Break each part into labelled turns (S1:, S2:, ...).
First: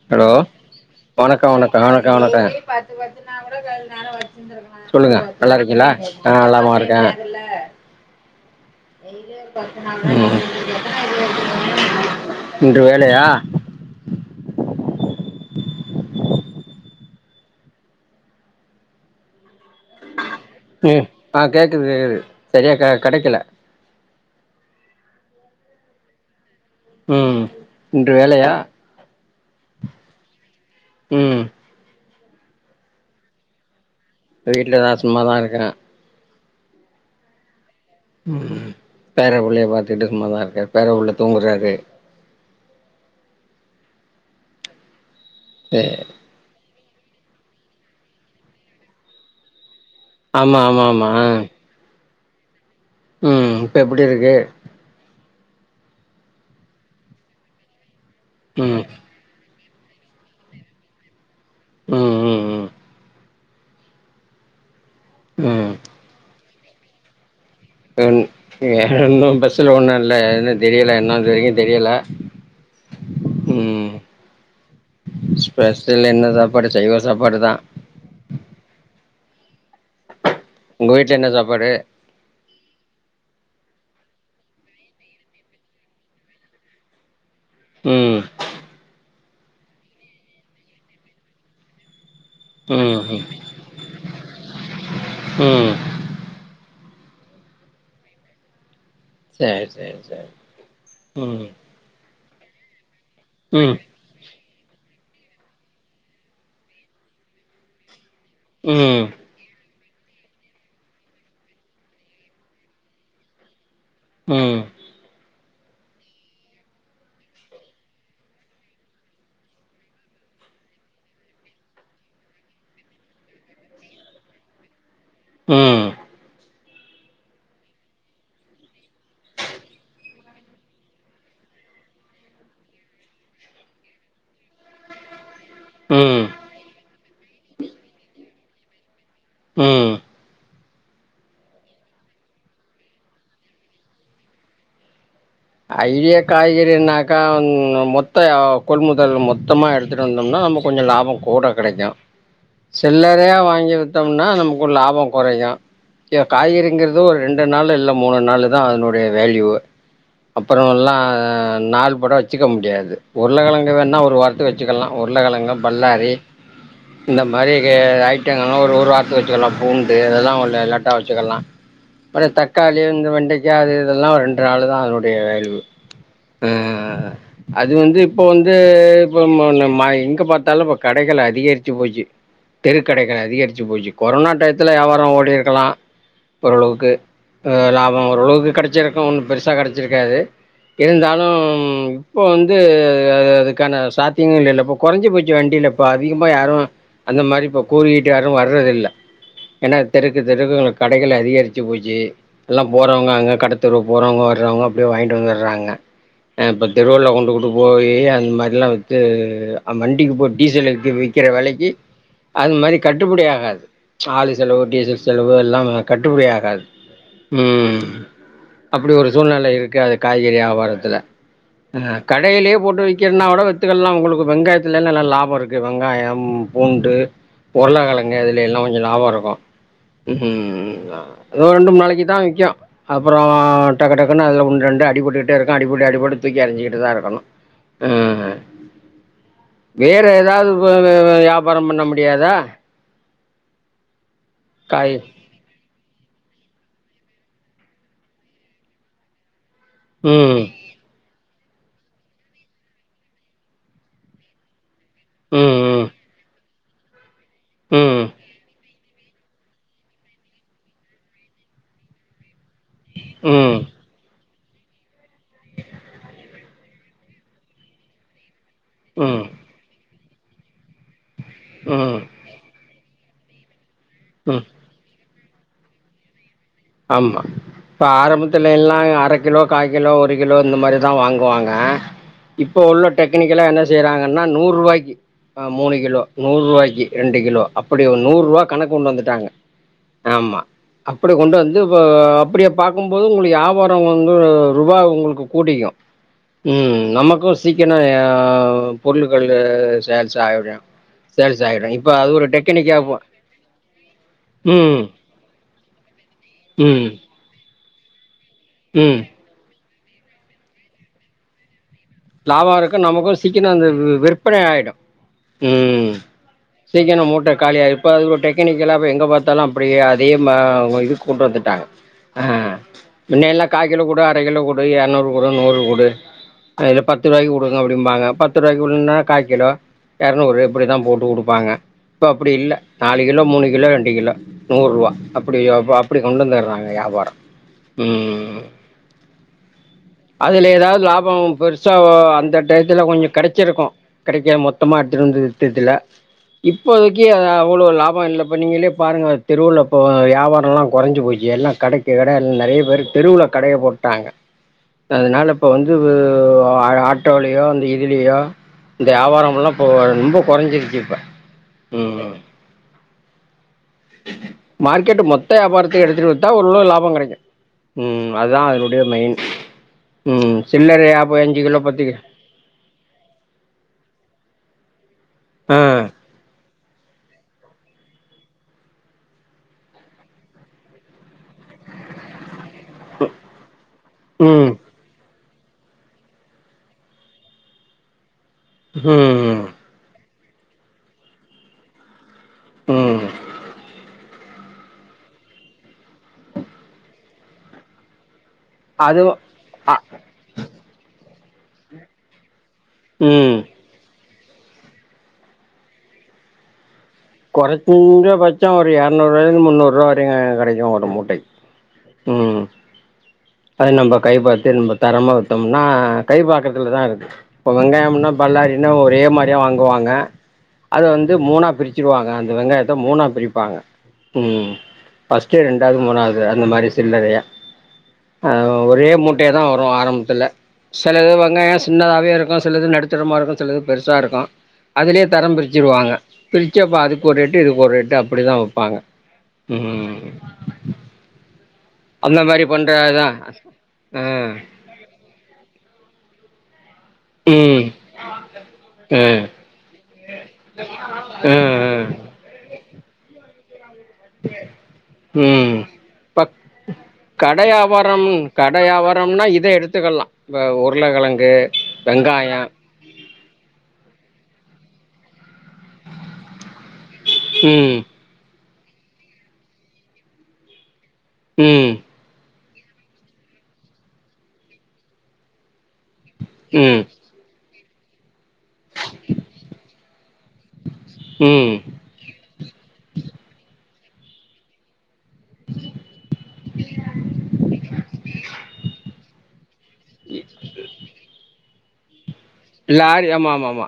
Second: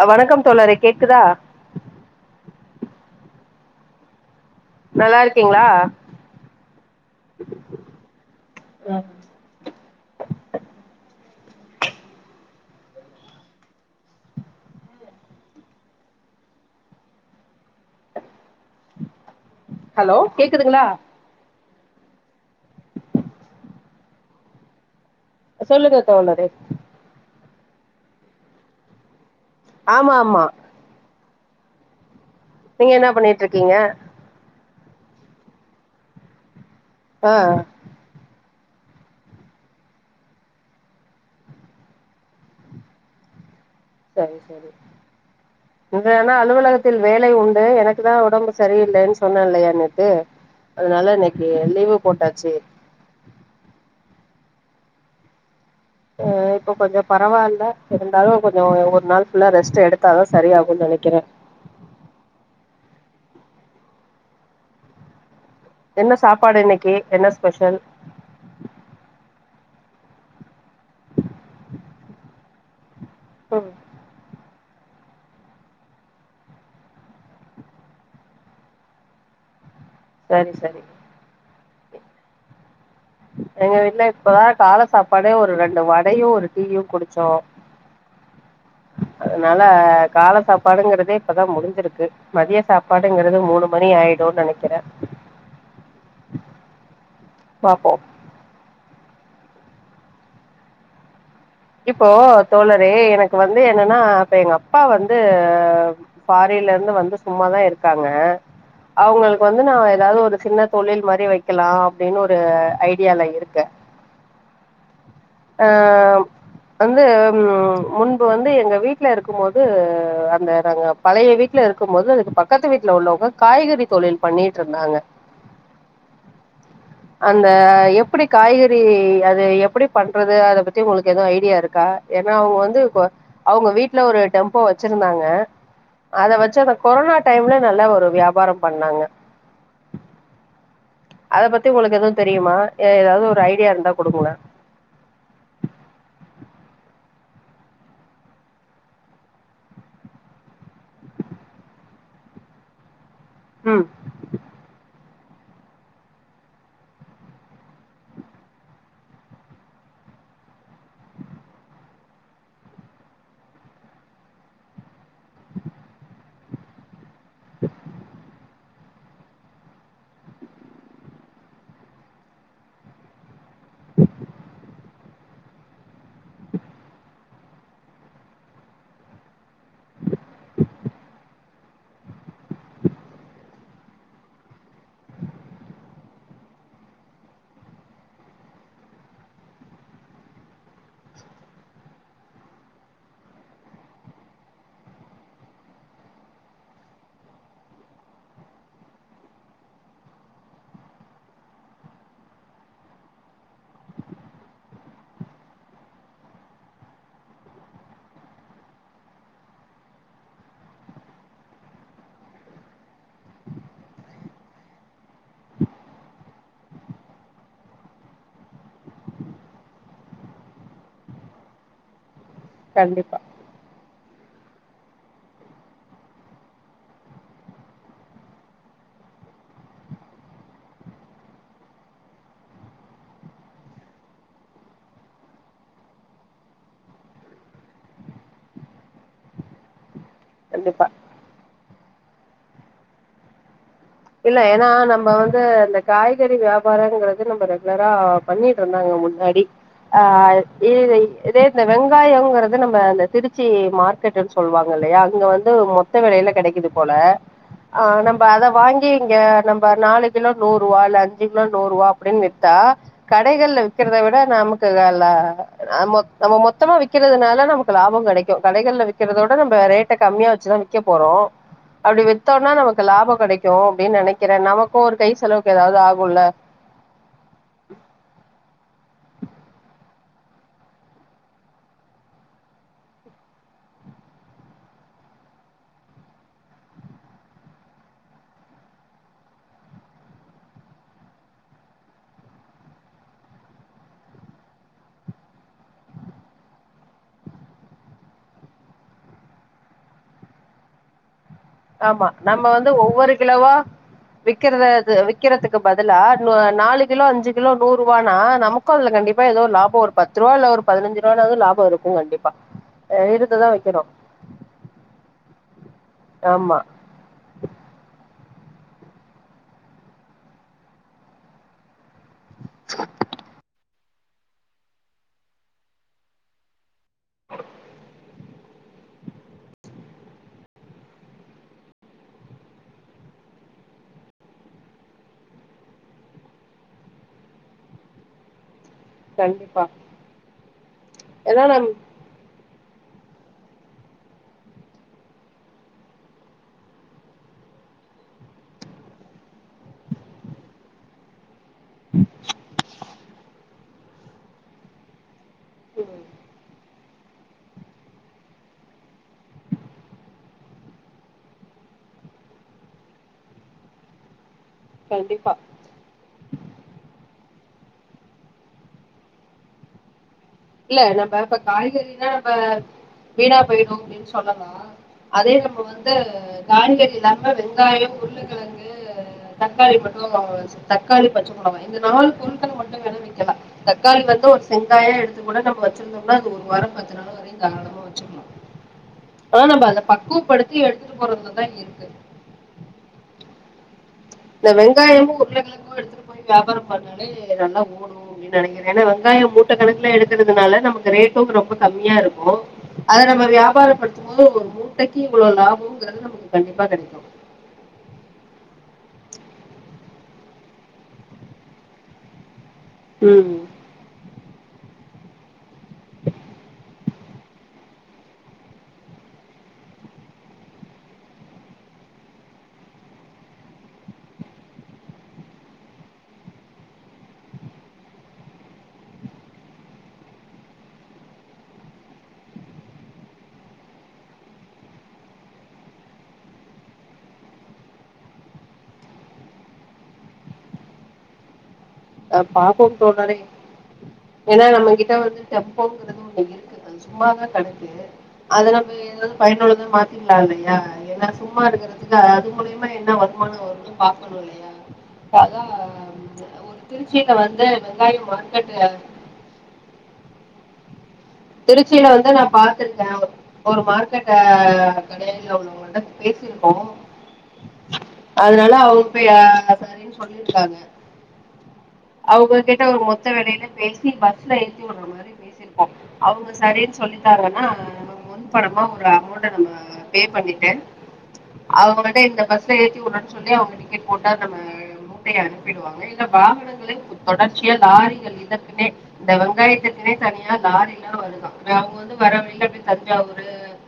S1: அ
S2: hello
S1: வணக்கம் தோழரே கேக்குதா
S2: வணக்கோ வணக்கோ வணக்கோ வணக்கோ சொல்லுங்க
S1: நல்லா இருக்கீங்களா
S2: நல்லாருக்கீங்களா நா நலமா இருக்கே ம் இன்று வேலையா
S1: ஹலோ கேக்குதுங்ளா
S2: ம் ஆ கேக்குது கேக்குது செரியா கடைக்கல
S1: சொல்லுங்க தோழரே
S2: ம் இன்று வேலையா
S1: ஆமா ஆமா
S2: ம்
S1: நீங்க என்னா பண்ணிட்ருக்கீங்க
S2: வீட்லதா சும்மாதா இருக்குற
S1: ஆ
S2: ம் பேர புள்ளைய பாத்துட்டு சும்மாதா இருக்க பேர புள்ள தூங்குறாரு
S1: செரி செரி
S2: சேரி
S1: இந்த நா அலுவலகத்தில் வேலை உண்டு எனக்குதா உடம்பு செரியில்லன் சொன்ன இல்லையா நேத் கு
S2: ஆமா ஆமா ஆமா
S1: அதனால இன்னிக்கி லீவு போட்டாச்சு
S2: ம் இப்ப எப்டி இருக்கு
S1: ஆ இப்போ கொஞ்சோ பரவால இருந்தாலு கொஞ்சோ
S2: ம்
S1: ஒரு நாள் ஃபுல்லா ரெஸ்ட் எடுத் தாதா செரி ஆகுன் நனைக்கிற
S2: ம் ம் ம் ம்
S1: என்ன சாப்பாடு இன்னக்கி என்ன ஸ்பெஷல்
S2: இன் வேறொன்னு ஸ்பெஸல் ஒன்னு இல்ல தெரியல என்ன இது வரைக்கு தெரியல
S1: ம்
S2: ம் ஸ்பெஷல் என்ன சாப்பாடு சைவ சாப்பாடுதா
S1: செரி செரி
S2: உங்க வீட்ல என்ன ‌‌‌‌சாப்பாடு
S1: எங்க வீட்ல இப்பதா கால சாப்பாடே ஒரு ரெண்டு வடையு ஒரு டீயு குடிச்சோ
S2: ம்
S1: அதுனால கால சாப்பாடுங்கறதே இப்பதா முடிஞ்சிருக்கு மதிய
S2: ம் ம்
S1: சாப்பாடுங்குறது மூனு மணி ஆயிடும்னு நெனைக்கிற
S2: ம்
S1: பாப்போ
S2: சேரி சேரி சேரி ம்
S1: இப்போ தோழர எனக்கு வந்து
S2: ம்
S1: என்னன்னா அப்ப எங் அப்பா வந்து பாரின்லருந்து வந்து சும்மாதா இருக்காங்க
S2: ம்
S1: அவங்களுக் கு இப்ப வந்து நா ஏதாவது ஒரு சின்ன தொழில் மாரி வக்கலா அப்டினு ஒரு ஐடியாலருக்கே
S2: ம்
S1: ஆ வந்து உ முன்பு வந்து எங்க வீட்ல இருக்கும் போது அந்த நாங்க பழய வீட்டுல இருக்கும்போது அதுக் பக்கத்து வீட்ல உள்ளவங்க காய்கறி தொழில் பண்ணிட்டுருந்தாங்க
S2: ம்
S1: அந்த எப்டி காய்கறி அது எப்படி பண்றது அத பத்தி உங்களுக்கு எது ஐடியா இருக்கா ஏனா அவங்க வந்து இப்ப அவங்க வீட்ல ஒரு டெம்போ வச்சிருந்தாங்க
S2: ம்
S1: அத வச்சு அந்த கொரனா டைம்ல நல்லா ஒரு வியாபாரம் பண்ணாங்க
S2: ம்
S1: அத பத்தி உங்களுக்கு எதுவும் தெரியுமா எ ஏதாவது ஒரு ஐடியா இருந்தா கொடுங்களே
S2: ஐடியா காய்கறின்னாக்க மொத்த கொள்முதல் மொத்தமா எடு த்திட்டு வந்தம்னா நம்ம கொஞ்ச லாபம் கூட கெடக்கு சில்லர் றையா வாங்கி
S1: ம்
S2: வித்தோம்னா நமக்கு லாப கொறையு இ காய்கறிங்கிறது ஒரு ரெண்டு நாள் இல்ல மூணு நாள் தா அதனுடய வேல்யூ அப்புறல்லா நாள் பட வச்சுக்க முடியாது உருளகெழங்க வேணா ஒரு வார்த்து வச் சுக்லா உருளக்கெழங்கு பல்லாரி இந்த மாரி ஐட்டங்கலா ஒரு ஒரு வாரத்து வச்சுக்கலா பூண்டு அதெலா உள்ள லேட்டா வச்சுக்கலா அப்ற தக்காளி இந்த வெண்டக்காய் அது இதல்லா ஒரு ரெண்டு நாளு தா அதனுடய வேல்யு ம் ஆ ஆ அது வந்து இப்ப வந்து இப்ப எங்க பாத்தாலு இப்ப கடைகள் அதிகரிச்சு போச்சி தெருக்கடைக்களை அதிகரிச்சு போயச்சு கொரோனா டயத்துல வியாபாரம் ஓடிருக்கலா ஓரளவுக்கு லாபம் ஓரளவுக்கு கெடைச்சிருக்கும் ஒன்னு பெருசா கெடைச்சிருக்காது இருந்தாலு இப்ப வந்து அது அதுக்கான சாத்தியங்கள் இல்லபா கொறஞ்சு போச்சு வண்டியில இப்ப அதிகமா யாரும் அந்த மாரி இப்ப கூவுக்கிட்டு யாரும் வர்றது இல்ல ஏனா தெருக்கு தெருவுக்கு கடைகள் அதிகரிச்சு போச்சு எல்லாபோறவங்க அங்க கடத்தெருக்கு போறவங்க வர்றவங்க அப்டியே வாங்கிட்டு வந்தறாங்க ஆ இப்ப தெருவுல கொண்டுக்குட்டு போய் அந்த மாரிலா வித்து அவ வண்டிக்கு போய் டீசல் எக்கு வித் விக்கிற வெலக்கி அது மாரி கட்டுப்படி ஆகாது ஆளு செலவு டீசல் செலவு எல்லாம் கட்டுப்படி ஆகாது ம் அப்டி ஒரு சூழ்நில இருக் க்கு அது காய்கறி வியாபாரத்துல கடையிலயே போட்டு
S1: கண்டிப்பா
S2: விக்கிறனா கூட த்துக்கல்லா உங்களுக்கு வெங்காயத்துலல்லா நல்லா லாபம் இருக்கு வெங்காயம் பூண்டு உருளக்கெழங்கு அதுல எல்லா கொஞ்சோ லாப இருக்கு ம் ஏதோ ரெண்டு மு நாளக்கி தா விக்கும் அப்புற வ டக்கு டக்குன்னு அ உண் ரெண்டு அடிபட்டுக்கிட்டே இருக்கு அடிபட்டு அடிபட்டு தூக்கி எருஞ்சுக்கிட்டுதா இருக்கணு ம் வேற ஏதாவது
S1: கண்டிப்பா
S2: வ வியாபாரம் பண்ண முடியாதா
S1: இல்ல ஏனா
S2: காய்
S1: நம்ப வந் இந்த இந்த காய்கறி வியாபாரங்கிறது நம்ம ரெகுலரா பண்ணிட்டு இருந்தாங்க முன்னாடி அ
S2: ம்.
S1: இ இதே இந்த வெங்காயம்ங்கறது நம்ப அந்த திருச்சி மார் கட்டு சொல்லுவாங்க இல்லையா அங்க
S2: ம்
S1: வந்து
S2: ம்
S1: மொத்த விலையில கிடைக்குது போல ஆ நம்ப அத வா ங்கி இங்க நம்ம நாலு கிலோ நூறு ரூவால அஞ்சு கிலோ நூறு ரூவா அப்டின்னு நிறத்தா கடைகள்ல
S2: ம்
S1: விக்கிறத விட நமக்கு ல அ மொத் நம்ம மொத்தமா விக்கிறதுனால நமக்கு லாபம் கிடைக் க்கு கடைகல் ல
S2: ம்
S1: விக்கறத விட நம்ம ரேட்ட கம்மியா வச்சுதா விக்க போறோ
S2: ம்
S1: அப்டி வச் வித்தோனா நமக்கு லாபம் கெடக்கு அப்டின்னு நெனைக்கிறே
S2: ம்
S1: நமக்கு ஒரு கை செலவுக்கு எதாவது ஆகுல
S2: ஆமா இப்ப ஆரம்பத்துல எல்லா அர கிலோ கா கிலோ ஒரு கிலோ இந்த மாரிதா வாங்குவாங்க இப்ப உள்ள டெக்னிக்கலா என்ன செய்றாங்கன்னா நூறு ருவாய்க்கி அ மூணு கிலோ நூறு ரூவாய்க்கு ரெண்டு கிலோ அப்டி ஒரு நூறு ரூவா கணக்கு கொண்டு வந்துட்டாங்க ஆமா அப்டி கொண்டு வந் ந்து வ அப்டியே பாக்கும்போது உங்களுக்கு யாபாரம் வந்து ரூபா உங்களுக்கு கூடிக்கு ம் நமக்கும் சீக்கனோ எ பொருள்கள்ளு சேல்ஸ் ஆயிரு சேல்ஸ் ஆயிரு
S1: ஆமா நம்ப வந்து ஒவ்வொரு கிலோவா விக்கிறத
S2: ம்.
S1: த விக் விக்கிறதுக்கு பதிலா நு நாலு
S2: ம்.
S1: கிலோ அஞ்சு கிலோ நூறு ரரூவானா நமக்கு அதுல
S2: ம்.
S1: கண்டிப் பா ஏதோ ஒரு லாபம் ஒரு பத்து ரூவா இல்ல ஒரு பதினஞ்சு ரூவானாது லாபம் இருக்
S2: லாபம் இருக்கு நமக்கு சீக்கினோ அந்த விற்பனை ஆயிடும் ம்
S1: ஆமா
S2: சீக்கினோ மூட்ட காலியாயிரு இப்ப அது ஒரு டெக்னிக்கலாவே எங்க பாத்தாலு அப்டியே அதே ம இது கொண்டு வந்துட்டாங்க
S1: [inaudible]
S2: ஆ முன்னெல்லா கா கிலோ குடு அர கிலோ குடு எள் நூறு குடு நூறு குடு அதுல பத்து ரூவாய்கு குடுங்க அப்டிம்பாங்க பத்து ரூவாய் உள் நின்னா கா கிலோ எரநூறு இப்டிதா போட்டு குடுப்பாங்க இப்ப அப்டி இல்ல நாலு கிலோ மூணு கிலோ ரெண்டு கிலோ நூறு ரூவா அப்டி அப் அப்டி கொண்டு வந்துடுறாங்க வியாபாரம் ம்
S1: கண்டிப்பா
S2: அதுல எதாவது லாபோ
S1: ஏன்னா நம்
S2: பெருசா அந்த டையத்துல கொஞ்சோ கெடச்சிருக்கு கெடைக்க மொத்தமா எத்துனு வந்து வித்ததுல இப்போதைக்கு அது அவ்ளோ லாபம் இல்லப்போ நீீங்களே பாருங்க அ தெருவுல இப்போ யாபாரம்லா கொறஞ்சு போச்சு எல்லா கடைக்கு கட இல் நெறைய பேரு தெருவுல கடைய போட்டாங்க அதனால இப்ப வந்து
S1: ம்
S2: அது ஆட்டோலயோ அந்த இதுலயோ இந்த யாபாரம்லா இப்போ ரொம்ப கொறஞ்சிருச்சு இப்ப ம்
S1: [inaudible]
S2: மார்கெட்டு மொத்த
S1: கண்டிப்பா
S2: யாபாரத்தையு எடுத்துட்டு வந் ட்டா ஒரளவு லாபோ கெடைக்கு ம் அதா அதனுடைய மெயின் ம்
S1: இல்ல
S2: சில்லரயா
S1: நம்ம
S2: போய் அஞ்சு கிலோ பத்து கி
S1: காய்கறினா இப்ப வீணா போயிடு அப்டின்னு சொன்னனா அதே
S2: ஆ
S1: நம்ம வந்து காய்கறி இல்லாம வெங்காயம் உருள கெழங்கு தக்காளி மட்டு தக்காளி பச்ச மொளவு இந்த நாலு பொருட்கள் மட்டு வேணா விக்கலா தக்காளி வந்து ஒரு
S2: ம்
S1: செங்காய எ அது கூட நம்ம வச்சிருந்தோம்னா அது ஒரு வாரம் பத்து நாள் வரையு தாராளமா வச்சிக்கலா
S2: ம்
S1: அதான நம்ம அத பக்குவப்படுத்தி எடுத்துட்டு போறதுலதா இருக்கு
S2: ஆ
S1: இந்த வெங்காயமு உருளகெழங்கு எடுத்துட்டு போய் வியாபாரம் பண்ணாலே நல்லா ஓடு அப்டி நெனைக்கிறே ஏன்னா
S2: அது
S1: வெங்காயோ மூட்ட
S2: அ
S1: கணக்குல எடுக்குறதுனால நமக்கு ரேட்டு ரொம்ப கம்மியா இருக்கு அத நம்ம
S2: ம்
S1: வியாபாரப்படுத்தும் போது ஒரு மூட்டைக்கு இவ்ளோ லாபங்குறது நமக்கு கண்டிப்பா கெடைக்கு
S2: கொறஞ்ச பட்சம் ஒரு எரநூறுவாய்லந்து முன்னூறுவா வரைக்கு கெடைக்கு ஒரு மூட்டைக்கு ம்
S1: ம்
S2: அது நம்ம கை பாத்து நம்ம தரமா வித்தோம்னா கை பாக்குறதுலதா இருக்கு இப்போ வெங்காயம்னா பலர் இன்னு ஒரே மாரிதா வாங்குவாங்க அத வந்து மூனா பிரிச்சிக்குவாங்க அந்த வெங்காயத்த மூனா பிரிப்பாங்க ம் ஃபஸ்ட்டு ரெண்டாது மூணாது அந்த மாரி சில்லறையா ஆ ஒரே மூட்டயா தா வரு ஆரம்பத்துல சிலது வெங்காயம் சின்னதாவே இருக்கும் சிலது நடுத்தரமா இருக்கும் சிலது பெருசா இருக்கும் அதிலயே தர பிரிச்சுடுவாங்க பிரிச்சப்போ அதுக்கு ஒரு ரேட்டு இதுக்கு ஒரு ரேட்டு அப்டி தா வப்பாங்க ம்
S1: ஆ
S2: அந்த மாரி
S1: பாப்ப
S2: பண்றதுதா
S1: தோழரே
S2: ஆ
S1: ஏன்னா நம்மகிட்ட வந்து எப்போங்கிறது இங்க இருக்கு அது சும்மாதான்
S2: ம்
S1: கெடக்கு அதை நம்ம
S2: ஆ
S1: ஏதாவது பயனுள்ளதா மா த்திக்கலா இல்லையா ஏன்னா
S2: ஆ
S1: சும்மா
S2: ஆ
S1: இருக்கறதுக்கு அது மூலியமா என்ன வருமானம் வணும்
S2: ம் பத்
S1: ஒரு திருச்சியில வந்து
S2: கடையாபாரம்
S1: வெங்காயம்
S2: கடை
S1: மார்க்கெட்
S2: வியாபாரம் இதை எடுத்துக்கலாம் இத உருளைக்கிழங்கு
S1: திருச்சில வந்து நா பா எடுத்திருக்க ஒரு மார்க்கெட்ட கடய வாங்க பேசிருக்கோ
S2: ம்
S1: அதனால அவங்க போய் சரின்னு சொல்லிருக்காங்க
S2: ம்
S1: அவுககிட்ட ஒரு மொத்த விலைல பேசி பஸ்ல ஏத்தியுடனு நெறய பேசிருக்கோ அவங்க சரின்
S2: ம்
S1: சொல்லிட்டாங்கன்னா முன் பணமா ஒரு அமௌன்ட்ட நம்ம பே பண்ணி தென்
S2: ம்
S1: அவங்க வந்து இந்த பஸ்ல ஏத்தி விட்ற சொல்லி அவங்க டிக்கெட் போட்டா நம்ம மு ரே அனுப்பிடுவாங்க இல்ல வாகனங்களை தொடர்ச்சியா லாரிகள் இதற்குனே இந்த வெங்காயத்துக் நெறய தனியா லாரிலா வருதா அவங்க வந்து வர வழில
S2: லாரி ஆமா ஆமா ஆமா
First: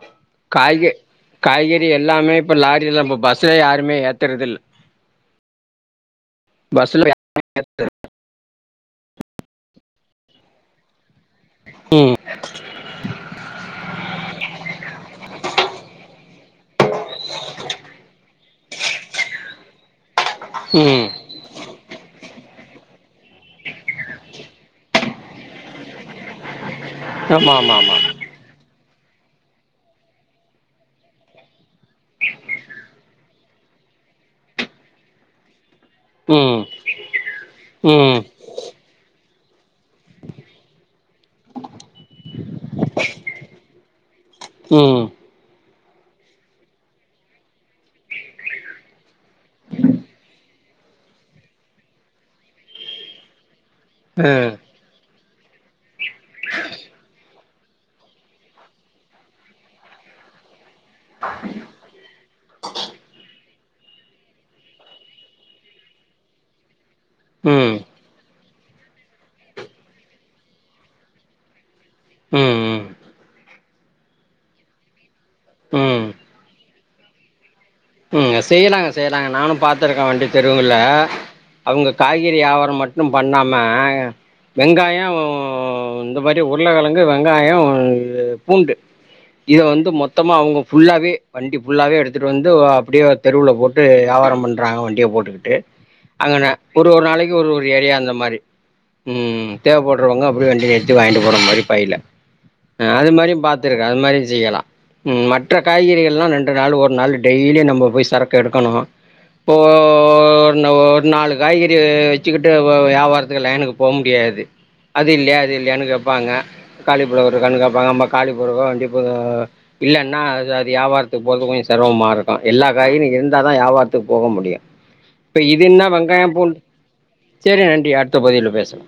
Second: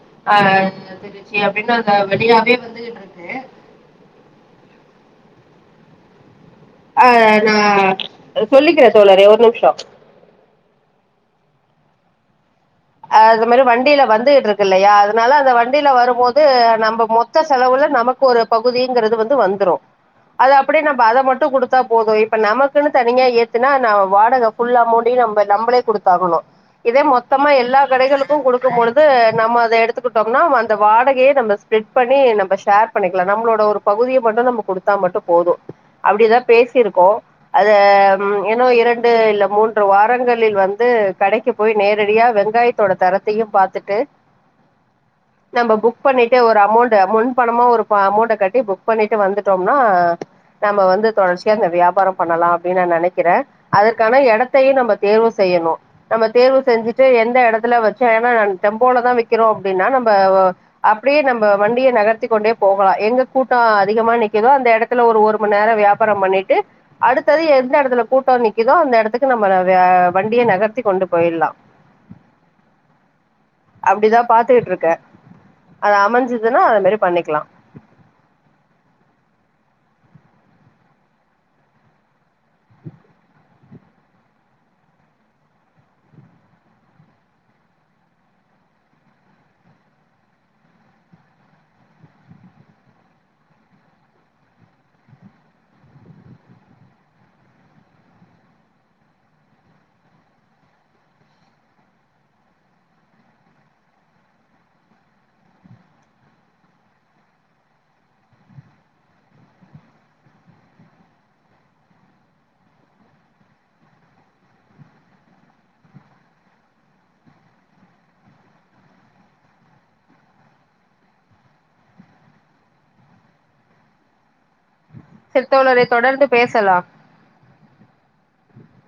S2: காய்கறி
S1: வந்துடுச்சு அப்படின்னு
S2: காய்கறி
S1: அந்த
S2: எல்லாமே
S1: வெளியாவே
S2: இப்ப லாரி
S1: வந்துகிட்டு
S2: இதுல நம்
S1: இருக்கு
S2: பஸ்லயாருமே ஏத்துறதில்ல
S1: ஆ
S2: பஸ்ல
S1: நா சொல்லிக்கிற தோழரே ஒரு நிமிஷ
S2: ம்
S1: அது மாதிரி வண்டில வந்துட்டு இருக்கு இல்லையா அதனால அந்த வண்டில வருபோது நம்ம மொத் மொத்த செலவுல நமக்கு ஒரு பகுதிங்கிறது வந்து வந்துரும் அது அப்டியே நம்ம
S2: ம்
S1: அத மட்டும் குடுத்து குத்தா போது இப்ப நமக்குன் தனியா ஏத்துனா ந வாடகை ஃபுல் அமௌன்ட்டையு நம்ம நம்மளே குடுத்தாகணு இதே மொத்தமா
S2: ஆமா ஆமா
S1: எல்லா
S2: ஆமா
S1: கடைகளுக்கு ட்டு குடுக்கு பொழுது நம்ம அத எடுத்துக்கிட்டோம்னா அந்த வாடகய நம்ம ஸ்ப்ரெட் பண்ணி நம்ப ஷேர் பண்ணிக்கலா நம்மளோட ஒரு பகுதிய மட்டு நம்ம குடுத்தா மட்டு போது அப்டிதா
S2: ம்
S1: பேசிருக்கோ அத
S2: ம்
S1: ஏன்னோ இரண்டு இல்ல மூன்று வாரங்களில் வந்து கடைக்கு போய் நே ரெடியா வெங்காயத்தோட தரத்தையும் பாத்துட்டு
S2: ம்
S1: நம்ம புக் பண்ணிட்டு ஒரு அமௌண்ட முன் பணமா ஒரு அமௌண்டை கட்டி புக் பண்ணிட்டு வந்துட்டோம்னா நம்ம வந்து தொடர்ச்சியா அந்த வியாபார பண்ணலா அப்டின் நா நெனைக்கிற அதற்கான
S2: அ
S1: இடத்தையு நம்ம தேர்வு செய்யணு நம்ம தேர்வு செஞ்சு ஃபர்ஸ்ட்டு எந்த இடத்துல வச்சோ ஏன்னா நம்ப டெம்போல தா வக்கீரோ அப்டின்னா நம்ப அப்டியே நம்ம வண்டிய நகர்த்திக்க கொண்டே போகலா எங்க கூட்டம் அதிகமா நிக்குதோ அந்த இடத் அதுல ஒரு ஒரு மணி நேர வியாபார பண்ணிட்டு அடுத்தது
S2: ம்
S1: எந்த இடத்துல கூட்ட நிக்குதோ அந்த இடத்துக்கு நம்ம வண்டிய நகர்த்தி கொண்டு போய்ட்லா
S2: ம் ம்
S1: அப்டிதான் பாத்துக்கிட்டு இருக்க அது
S2: ம்
S1: அமைஞ்சதுன்னா அத மாரி பண்ணிக்கலாம்
S2: மெஸ்ஸயே நாங்க செய்யல நானு பாத்துருக்க வண்டி தெருவுல அவங்க காய்கறி வியாவார மட்டு பண்ணாம வெங்காயம் இந்த மாதிரி உருளைக்கழங்கு வெங்காயம் பூண்டு இத வந்து மொத்தமா அவங்க ஃபுல்லாவே வண்டி ஃபுல்லாவே எடுத்துட்டு வந்து அப்டியே தெருவுல போட்டு வியாபார பண்றாங்க வண்டிய போட்டுக்கிட்டு அங்கனா ஒரு ஒரு நாளைக்கு ஒரு ஒரு ஏரியா அந்த மாரி ம் தேவைப்படுறவங்க அப்படியே வண்டி நிருத்தி வாங்கிட்டு போற மாரி பையில ஆ அது மாரி பாத்துருக்கே அது மாதிரியு செய்யலா உம் மற்ற காய்கறிகள் எல்லா ரெண்டு நாள் ஒரு நாள் டெய்லி நம்ம போய் சரக்கு எடுக்கணு இப்ப ஒரு ஒரு நாலு காய்கறி வெச்சுக்கிட்டு வியாபாரத்துக்கு லைனுக்கு போ முடியாது அது இல்லையா அது இல்லையான்னு கேப்பாங்க தக்காளி புழ இருக்கானு கேப்பாங்க அம் தக்காளி புழக்க வண்டிப்ப இல்ன்னா அது அது வியாபாரத்துக்கு போறது கொஞ்சு செரமமா இருக்கு எல்லா காய்கறி இருந்தாதா வியாவாரத்துக்கு போக முடியு இப்ப
S1: சரி
S2: இது என்ன
S1: தோழரே தொடர்ந்து
S2: வெங்காயம் பூண்டு
S1: பேசலாம்
S2: செரி நன்றி அடுத்த பதிவுள பேசலா